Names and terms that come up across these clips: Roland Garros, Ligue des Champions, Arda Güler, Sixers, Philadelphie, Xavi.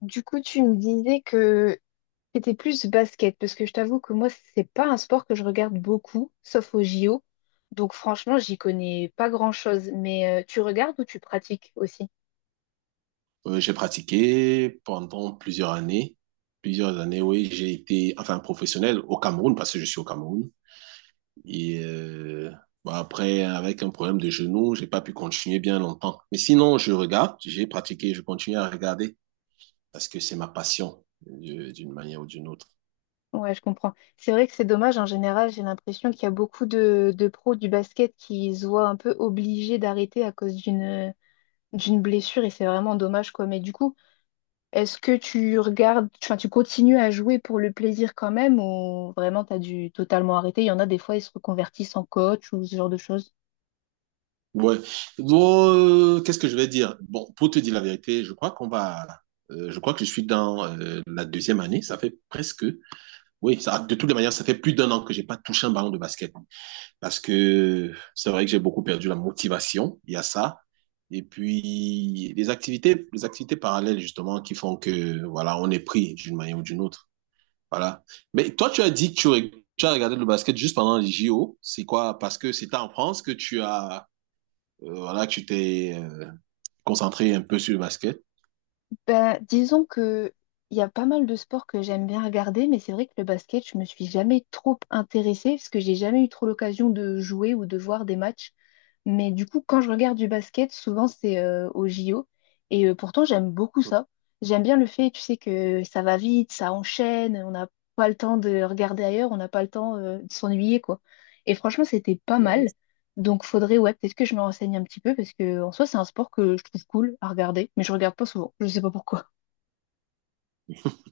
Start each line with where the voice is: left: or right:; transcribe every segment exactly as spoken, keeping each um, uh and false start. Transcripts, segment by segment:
left: Du coup, tu me disais que c'était plus basket, parce que je t'avoue que moi, c'est pas un sport que je regarde beaucoup, sauf au J O. Donc franchement, j'y connais pas grand-chose. Mais euh, tu regardes ou tu pratiques aussi?
right: Euh, j'ai pratiqué pendant plusieurs années. Plusieurs années, oui, j'ai été enfin professionnel au Cameroun parce que je suis au Cameroun. Et euh, bah, Après, avec un problème de genou, j'ai pas pu continuer bien longtemps. Mais sinon, je regarde, j'ai pratiqué, je continue à regarder parce que c'est ma passion euh, d'une manière ou d'une autre.
left: Ouais, je comprends. C'est vrai que c'est dommage, en général, j'ai l'impression qu'il y a beaucoup de, de pros du basket qui se voient un peu obligés d'arrêter à cause d'une d'une blessure, et c'est vraiment dommage, quoi. Mais du coup, est-ce que tu regardes, enfin, tu continues à jouer pour le plaisir quand même ou vraiment tu as dû totalement arrêter? Il y en a des fois, ils se reconvertissent en coach ou ce genre de choses.
right: Ouais. Oh, euh, Qu'est-ce que je vais dire? Bon, pour te dire la vérité, je crois qu'on va. Euh, je crois que je suis dans euh, la deuxième année. Ça fait presque. Oui, ça, de toutes les manières, ça fait plus d'un an que j'ai pas touché un ballon de basket. Parce que c'est vrai que j'ai beaucoup perdu la motivation. Il y a ça. Et puis, les activités, les activités parallèles, justement, qui font que, voilà, on est pris d'une manière ou d'une autre. Voilà. Mais toi, tu as dit que tu, reg- tu as regardé le basket juste pendant les J O. C'est quoi? Parce que c'était en France que tu as euh, voilà, tu t'es euh, concentré un peu sur le basket.
left: Ben, disons que il y a pas mal de sports que j'aime bien regarder, mais c'est vrai que le basket, je me suis jamais trop intéressée parce que j'ai jamais eu trop l'occasion de jouer ou de voir des matchs. Mais du coup, quand je regarde du basket, souvent c'est euh, au J O. Et euh, pourtant, j'aime beaucoup ça. J'aime bien le fait, tu sais, que ça va vite, ça enchaîne, on n'a pas le temps de regarder ailleurs, on n'a pas le temps euh, de s'ennuyer, quoi. Et franchement, c'était pas
right: Ouais,
left: mal. Donc faudrait, ouais, peut-être que je me renseigne un petit peu parce que en soi, c'est un sport que je trouve cool à regarder, mais je regarde pas souvent. Je sais pas pourquoi.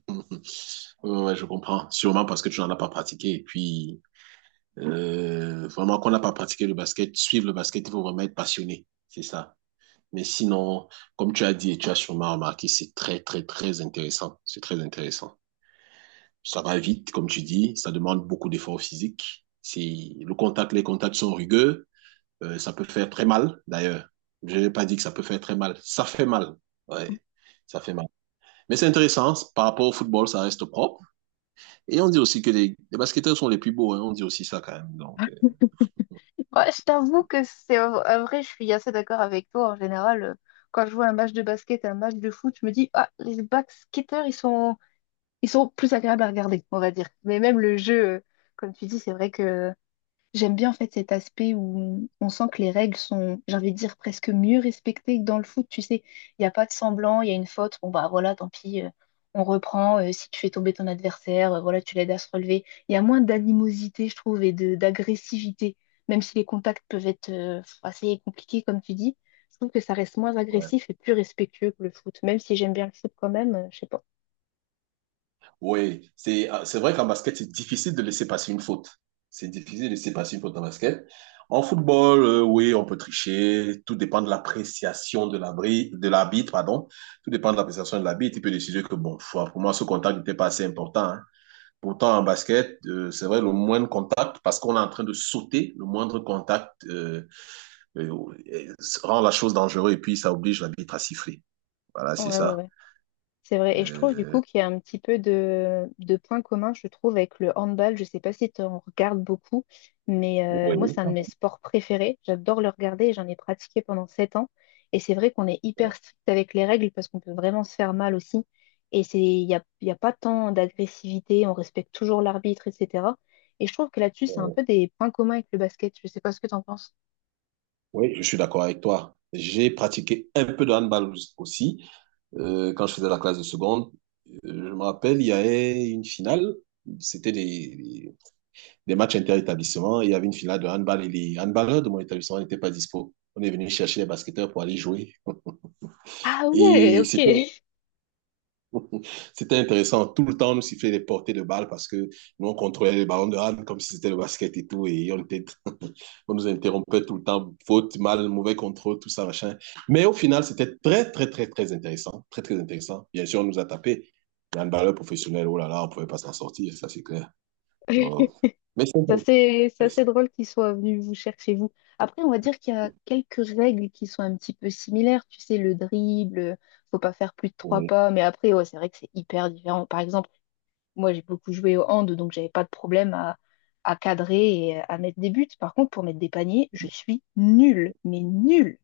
right: ouais, ouais, je comprends. Sûrement parce que tu n'en as pas pratiqué. Et puis, euh, vraiment, qu'on n'a pas pratiqué le basket, suivre le basket, il faut vraiment être passionné. C'est ça. Mais sinon, comme tu as dit et tu as sûrement remarqué, c'est très, très, très intéressant. C'est très intéressant. Ça va vite, comme tu dis. Ça demande beaucoup d'efforts physiques. Si le contact, les contacts sont rugueux, euh, ça peut faire très mal, d'ailleurs. Je n'ai pas dit que ça peut faire très mal. Ça fait mal. Ouais, ça fait mal. Mais c'est intéressant. Par rapport au football, ça reste propre. Et on dit aussi que les, les basketteurs sont les plus beaux, hein. On dit aussi ça quand même. Donc, euh,
left: Ouais, je t'avoue que c'est en en vrai, je suis assez d'accord avec toi. En général, euh, quand je vois un match de basket, un match de foot, je me dis, ah, les basketteurs, ils sont, ils sont plus agréables à regarder, on va dire. Mais même le jeu, euh, comme tu dis, c'est vrai que j'aime bien en fait cet aspect où on sent que les règles sont, j'ai envie de dire, presque mieux respectées que dans le foot. Tu sais, il n'y a pas de semblant, il y a une faute, bon bah voilà, tant pis, euh, on reprend. Euh, si tu fais tomber ton adversaire, euh, voilà, tu l'aides à se relever. Il y a moins d'animosité, je trouve, et de d'agressivité, même si les contacts peuvent être euh, assez compliqués, comme tu dis. Je trouve que ça reste moins
right: ouais.
left: agressif et plus respectueux que le foot, même si j'aime bien le foot quand même, euh, je sais pas.
right: Oui, c'est ah, c'est vrai qu'en basket, c'est difficile de laisser passer une faute. C'est difficile de laisser passer une faute en basket. En football, euh, oui, on peut tricher. Tout dépend de l'appréciation de l'abri, de l'arbitre, pardon. Tout dépend de l'appréciation de l'arbitre. Il peut décider que, bon, foi, pour moi, ce contact n'était pas assez important, hein. Pourtant, en basket, euh, c'est vrai, le moindre contact, parce qu'on est en train de sauter, le moindre contact euh, euh, euh, rend la chose dangereuse et puis ça oblige l'arbitre à siffler. Voilà, c'est
left: Ouais, ouais,
right: ça.
left: ouais. C'est vrai. Et je trouve du
right: Euh,
left: coup qu'il y a un petit peu de, de points communs, je trouve, avec le handball. Je sais pas si tu en regardes beaucoup, mais euh, moi,
right: oui.
left: c'est un de mes sports préférés. J'adore le regarder et j'en ai pratiqué pendant sept ans. Et c'est vrai qu'on est hyper strict avec les règles parce qu'on peut vraiment se faire mal aussi. Et c'est, il n'y a, il y a pas tant d'agressivité, on respecte toujours l'arbitre, et cetera. Et je trouve que là-dessus, c'est un peu des points communs avec le basket. Je sais pas ce que tu en penses.
right: Oui, je suis d'accord avec toi. J'ai pratiqué un peu de handball aussi euh, quand je faisais la classe de seconde. Euh, Je me rappelle, il y avait une finale. C'était des, des- des matchs inter-établissement. Il y avait une finale de handball et les handballeurs de mon établissement n'étaient pas dispo. On est venu chercher les basketteurs pour aller jouer.
left: Ah ouais,
right: Et
left: ok.
right: c'était C'était intéressant. Tout le temps, on nous sifflait les portées de balles parce que nous, on contrôlait les ballons de hand comme si c'était le basket et tout. Et on, était... on nous interrompait tout le temps. Faute, mal, mauvais contrôle, tout ça, machin. Mais au final, c'était très, très, très, très intéressant. Très, très intéressant. Bien sûr, on nous a tapé. Un balleur professionnel, oh là là, on ne pouvait pas s'en sortir, ça c'est clair. Donc... Mais c'est
left: C'est assez, c'est assez
right: intéressant.
left: drôle qu'ils soient venus vous chercher vous. Après, on va dire qu'il y a quelques règles qui sont un petit peu similaires. Tu sais, le dribble, faut pas faire plus de trois pas. Mais après, ouais, c'est vrai que c'est hyper différent. Par exemple, moi, j'ai beaucoup joué au hand, donc j'avais pas de problème à, à cadrer et à mettre des buts. Par contre, pour mettre des paniers, je suis nulle, mais nulle.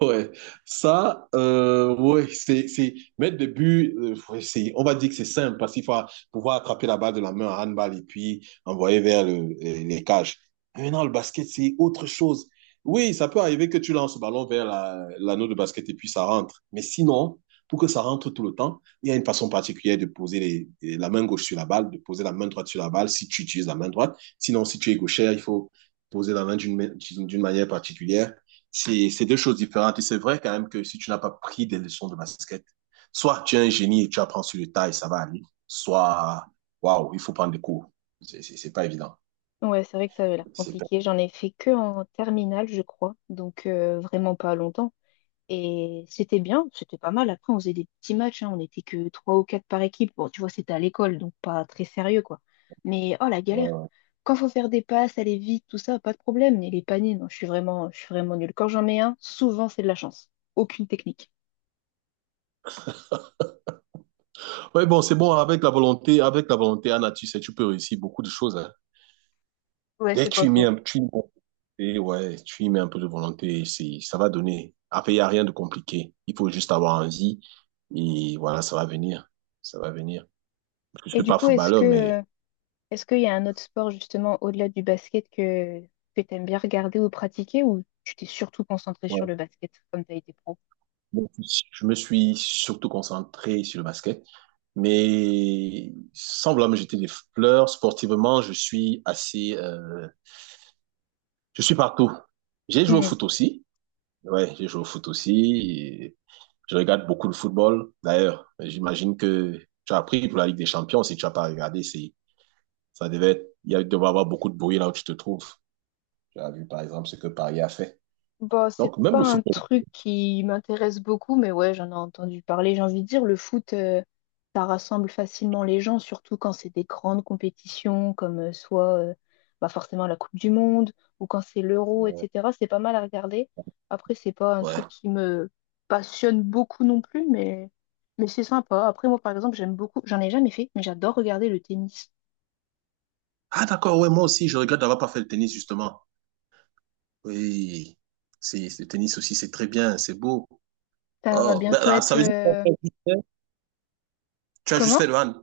right: Ouais, ça, euh, ouais, c'est, c'est mettre des buts, euh, ouais, c'est, on va dire que c'est simple parce qu'il faut pouvoir attraper la balle de la main en handball et puis envoyer vers le- les cages. Mais non, le basket, c'est autre chose. Oui, ça peut arriver que tu lances le ballon vers la- l'anneau de basket et puis ça rentre. Mais sinon, pour que ça rentre tout le temps, il y a une façon particulière de poser les- la main gauche sur la balle, de poser la main droite sur la balle si tu utilises la main droite. Sinon, si tu es gaucher, il faut poser la main d'une ma- d'une manière particulière, c'est c'est deux choses différentes. Et c'est vrai quand même que si tu n'as pas pris des leçons de basket, soit tu es un génie et tu apprends sur le tas et ça va aller, soit, waouh, il faut prendre des cours. C'est c'est c'est pas évident.
left: Ouais, c'est vrai que ça avait l'air
right: C'est Pas...
left: compliqué. J'en ai fait que en terminale, je crois. Donc, euh, vraiment pas longtemps. Et c'était bien, c'était pas mal. Après, on faisait des petits matchs, hein, on n'était que trois ou quatre par équipe. Bon, tu vois, c'était à l'école, donc pas très sérieux, quoi. Mais oh la galère. Quand faut faire des passes, aller vite, tout ça, pas de problème. Mais les paniers, non, je suis vraiment, je suis vraiment nulle. Quand j'en mets un, souvent c'est de la chance. Aucune technique.
right: Ouais, bon, c'est bon. Avec la volonté, avec la volonté, Anna, tu sais, tu peux réussir beaucoup de choses. Hein.
left: Ouais,
right: Dès que
left: c'est
right: tu
left: pas
right: y mets
left: faux.
right: un, tu y... mets, et Ouais, tu y mets un peu de volonté, c'est ça va donner. Après, il n'y a rien de compliqué. Il faut juste avoir envie. Et voilà, ça va venir. Ça va venir. Je ne
left: Et
right: suis
left: du
right: pas
left: coup, est-ce que
right: footballeur, mais
left: euh, est-ce qu'il y a un autre sport justement au-delà du basket que, que tu aimes bien regarder ou pratiquer ou tu t'es surtout concentré sur
right: ouais.
left: le basket comme tu as été pro?
right: Bon, je me suis surtout concentré sur le basket, mais semblablement j'étais des fleurs. Sportivement, je suis assez, euh, je suis partout. J'ai joué au foot aussi. Ouais, j'ai joué au foot aussi. Et je regarde beaucoup le football. D'ailleurs, j'imagine que tu as appris pour la Ligue des Champions. Si tu n'as pas regardé, c'est, ça devait être, il y a- il devait y avoir beaucoup de bruit là où tu te trouves. Tu as vu, par exemple, ce que Paris a fait.
left: Bah, c'est
right: Donc, même
left: pas
right: le
left: un
right: football.
left: truc qui m'intéresse beaucoup, mais ouais, j'en ai entendu parler. J'ai envie de dire, le foot, euh, ça rassemble facilement les gens, surtout quand c'est des grandes compétitions, comme euh, soit euh, bah, forcément la Coupe du Monde, ou quand c'est l'Euro, et cetera. C'est pas mal à regarder. Après, c'est pas un truc
right: Ouais.
left: qui me passionne beaucoup non plus, mais, mais c'est sympa. Après, moi, par exemple, j'aime beaucoup, j'en ai jamais fait, mais j'adore regarder le tennis.
right: Ah, d'accord. Ouais, moi aussi, je regrette d'avoir pas fait le tennis, justement. Oui, c'est le tennis aussi, c'est très bien, c'est beau.
left: Ça va
right: Oh, ben,
left: bientôt
right: ah,
left: être...
right: ça veut dire que toi,
left: euh,
right: tu as juste fait tu as juste
left: comment?
right: fait le hand.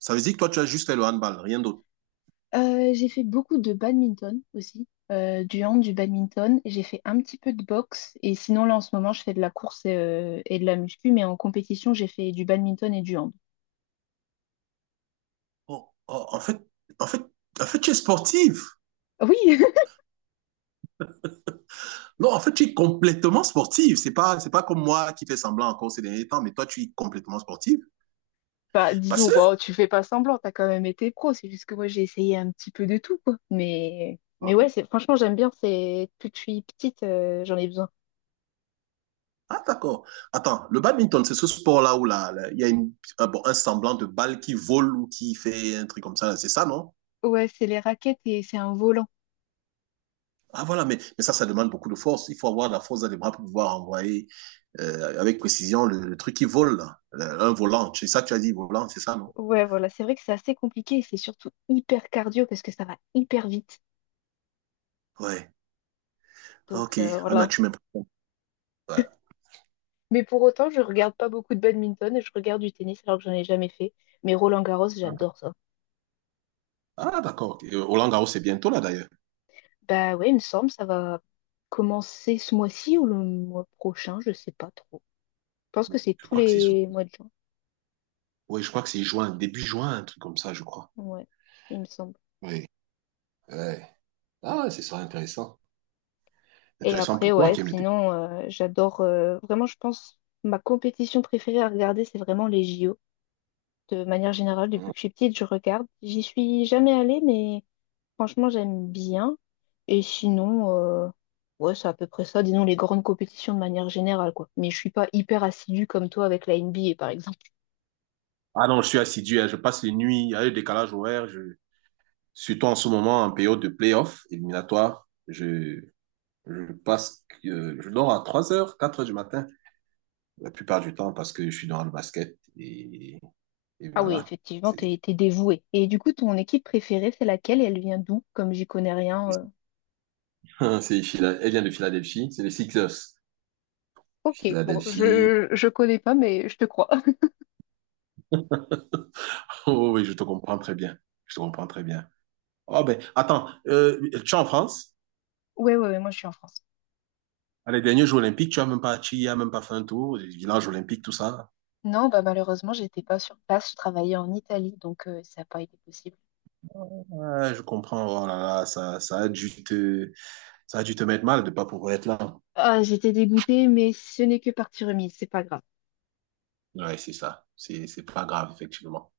right: Ça veut dire que toi, tu as juste fait le handball, rien d'autre.
left: Euh, j'ai fait beaucoup de badminton aussi, euh, du hand, du badminton. J'ai fait un petit peu de boxe et sinon là en ce moment je fais de la course euh, et de la muscu, mais en compétition j'ai fait du badminton et du hand.
right: Oh, oh, en fait, en fait, en fait, tu es sportive.
left: Ah oui,
right: Non, en fait, tu es complètement sportive. C'est pas, c'est pas comme moi qui fais semblant encore ces derniers temps, mais toi, tu es complètement sportive.
left: bah
right: Parce
left: disons, bon,
right: que,
left: tu fais pas semblant, t'as quand même été pro, c'est juste que moi j'ai essayé un petit peu de tout quoi. Mais, mais ouais, c'est franchement j'aime bien, c'est depuis que je suis petite, euh, j'en ai besoin.
right: ah, d'accord. Attends, le badminton, c'est ce sport-là où là, là, il y a une, un, bon, un semblant de balle qui vole ou qui fait un truc comme ça, là. C'est ça, non?
left: Ouais, c'est les raquettes et c'est un volant.
right: Ah voilà, mais, mais ça, ça demande beaucoup de force. Il faut avoir de la force dans les bras pour pouvoir envoyer euh, avec précision le, le, truc qui vole, là. Le- un volant. C'est ça que tu as dit, volant, c'est ça, non?
left: Ouais, voilà, c'est vrai que c'est assez compliqué et c'est surtout hyper cardio parce que ça va hyper vite.
right: Ouais.
left: Donc
right: Ok.
left: euh,
right: Anna,
left: voilà,
right: tu m'impressionnes. Ouais.
left: mais pour autant, je regarde pas beaucoup de badminton et je regarde du tennis alors que j'en ai jamais fait. Mais Roland-Garros, j'adore ça.
right: Ah, d'accord. Et, euh, Roland Garros, c'est bientôt là, d'ailleurs.
left: Bah ouais, il me semble, ça va commencer ce mois-ci ou le mois prochain, je sais pas trop. Je pense que c'est
right: Je
left: tous
right: crois que c'est sous-
left: les mois de juin.
right: Oui, je crois que c'est juin, début juin, un truc comme ça, je crois.
left: Ouais, il me semble.
right: Oui. Ouais. Ah, ce sera intéressant.
left: Et
right: Intéressant
left: après,
right: pour toi
left: ouais,
right: qui aime le tennis.
left: sinon, euh, j'adore euh, vraiment, je pense, ma compétition préférée à regarder, c'est vraiment les J O. De manière générale, depuis
right: Mm.
left: que je suis petite, je regarde. J'y suis jamais allée, mais franchement, j'aime bien. Et sinon, euh, ouais, c'est à peu près ça, disons les grandes compétitions de manière générale, quoi. Mais je suis pas hyper assidue comme toi avec la N B A, par exemple.
right: Ah non, je suis assidu, hein. Je passe les nuits, il y a le décalage horaire. Je... Surtout en ce moment, en période de play-off éliminatoire, je... Je passe, euh, je dors à trois heures, quatre heures du matin, la plupart du temps, parce que je suis dans le basket. Et, et
left: Ah oui,
right: voilà.
left: effectivement,
right: C'est,
left: t'es, t'es dévouée. Et du coup, ton équipe préférée, c'est laquelle et elle vient d'où? Comme j'y connais rien. euh.
right: c'est Phila- elle vient de Philadelphie, c'est les Sixers.
left: Ok, bon,
right: Philadelphie.
left: je, je connais pas, mais je te crois.
right: Oh oui, je te comprends très bien. Je te comprends très bien. Oh ben, attends, euh, tu es en France?
left: Ouais, ouais, ouais, moi je suis en France.
right: À les derniers Jeux Olympiques, tu as même pas, tu y as même pas fait un tour, les villages olympiques, tout ça.
left: Non, bah malheureusement, j'étais pas sur place, je travaillais en Italie, donc euh, ça n'a pas été possible.
right: Ouais, je comprends. Oh là là, ça, ça a dû te, ça a dû te mettre mal de pas pouvoir être là.
left: Ah, j'étais dégoûtée, mais ce n'est que partie remise, c'est pas grave.
right: Ouais, c'est ça. C'est, c'est pas grave, effectivement.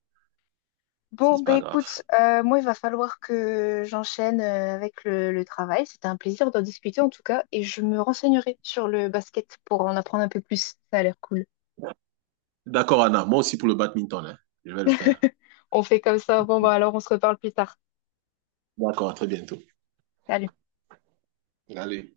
left: Bon,
right: C'est
left: bah
right: pas grave.
left: écoute, euh, moi, il va falloir que j'enchaîne euh, avec le, le travail. C'était un plaisir d'en discuter en tout cas, et je me renseignerai sur le basket pour en apprendre un peu plus. Ça a l'air cool.
right: D'accord, Anna. Moi aussi pour le badminton, hein. Je vais le faire.
left: On fait comme ça. Bon, bah alors, on se reparle plus tard.
right: D'accord, à très bientôt.
left: Salut.
right: Allez.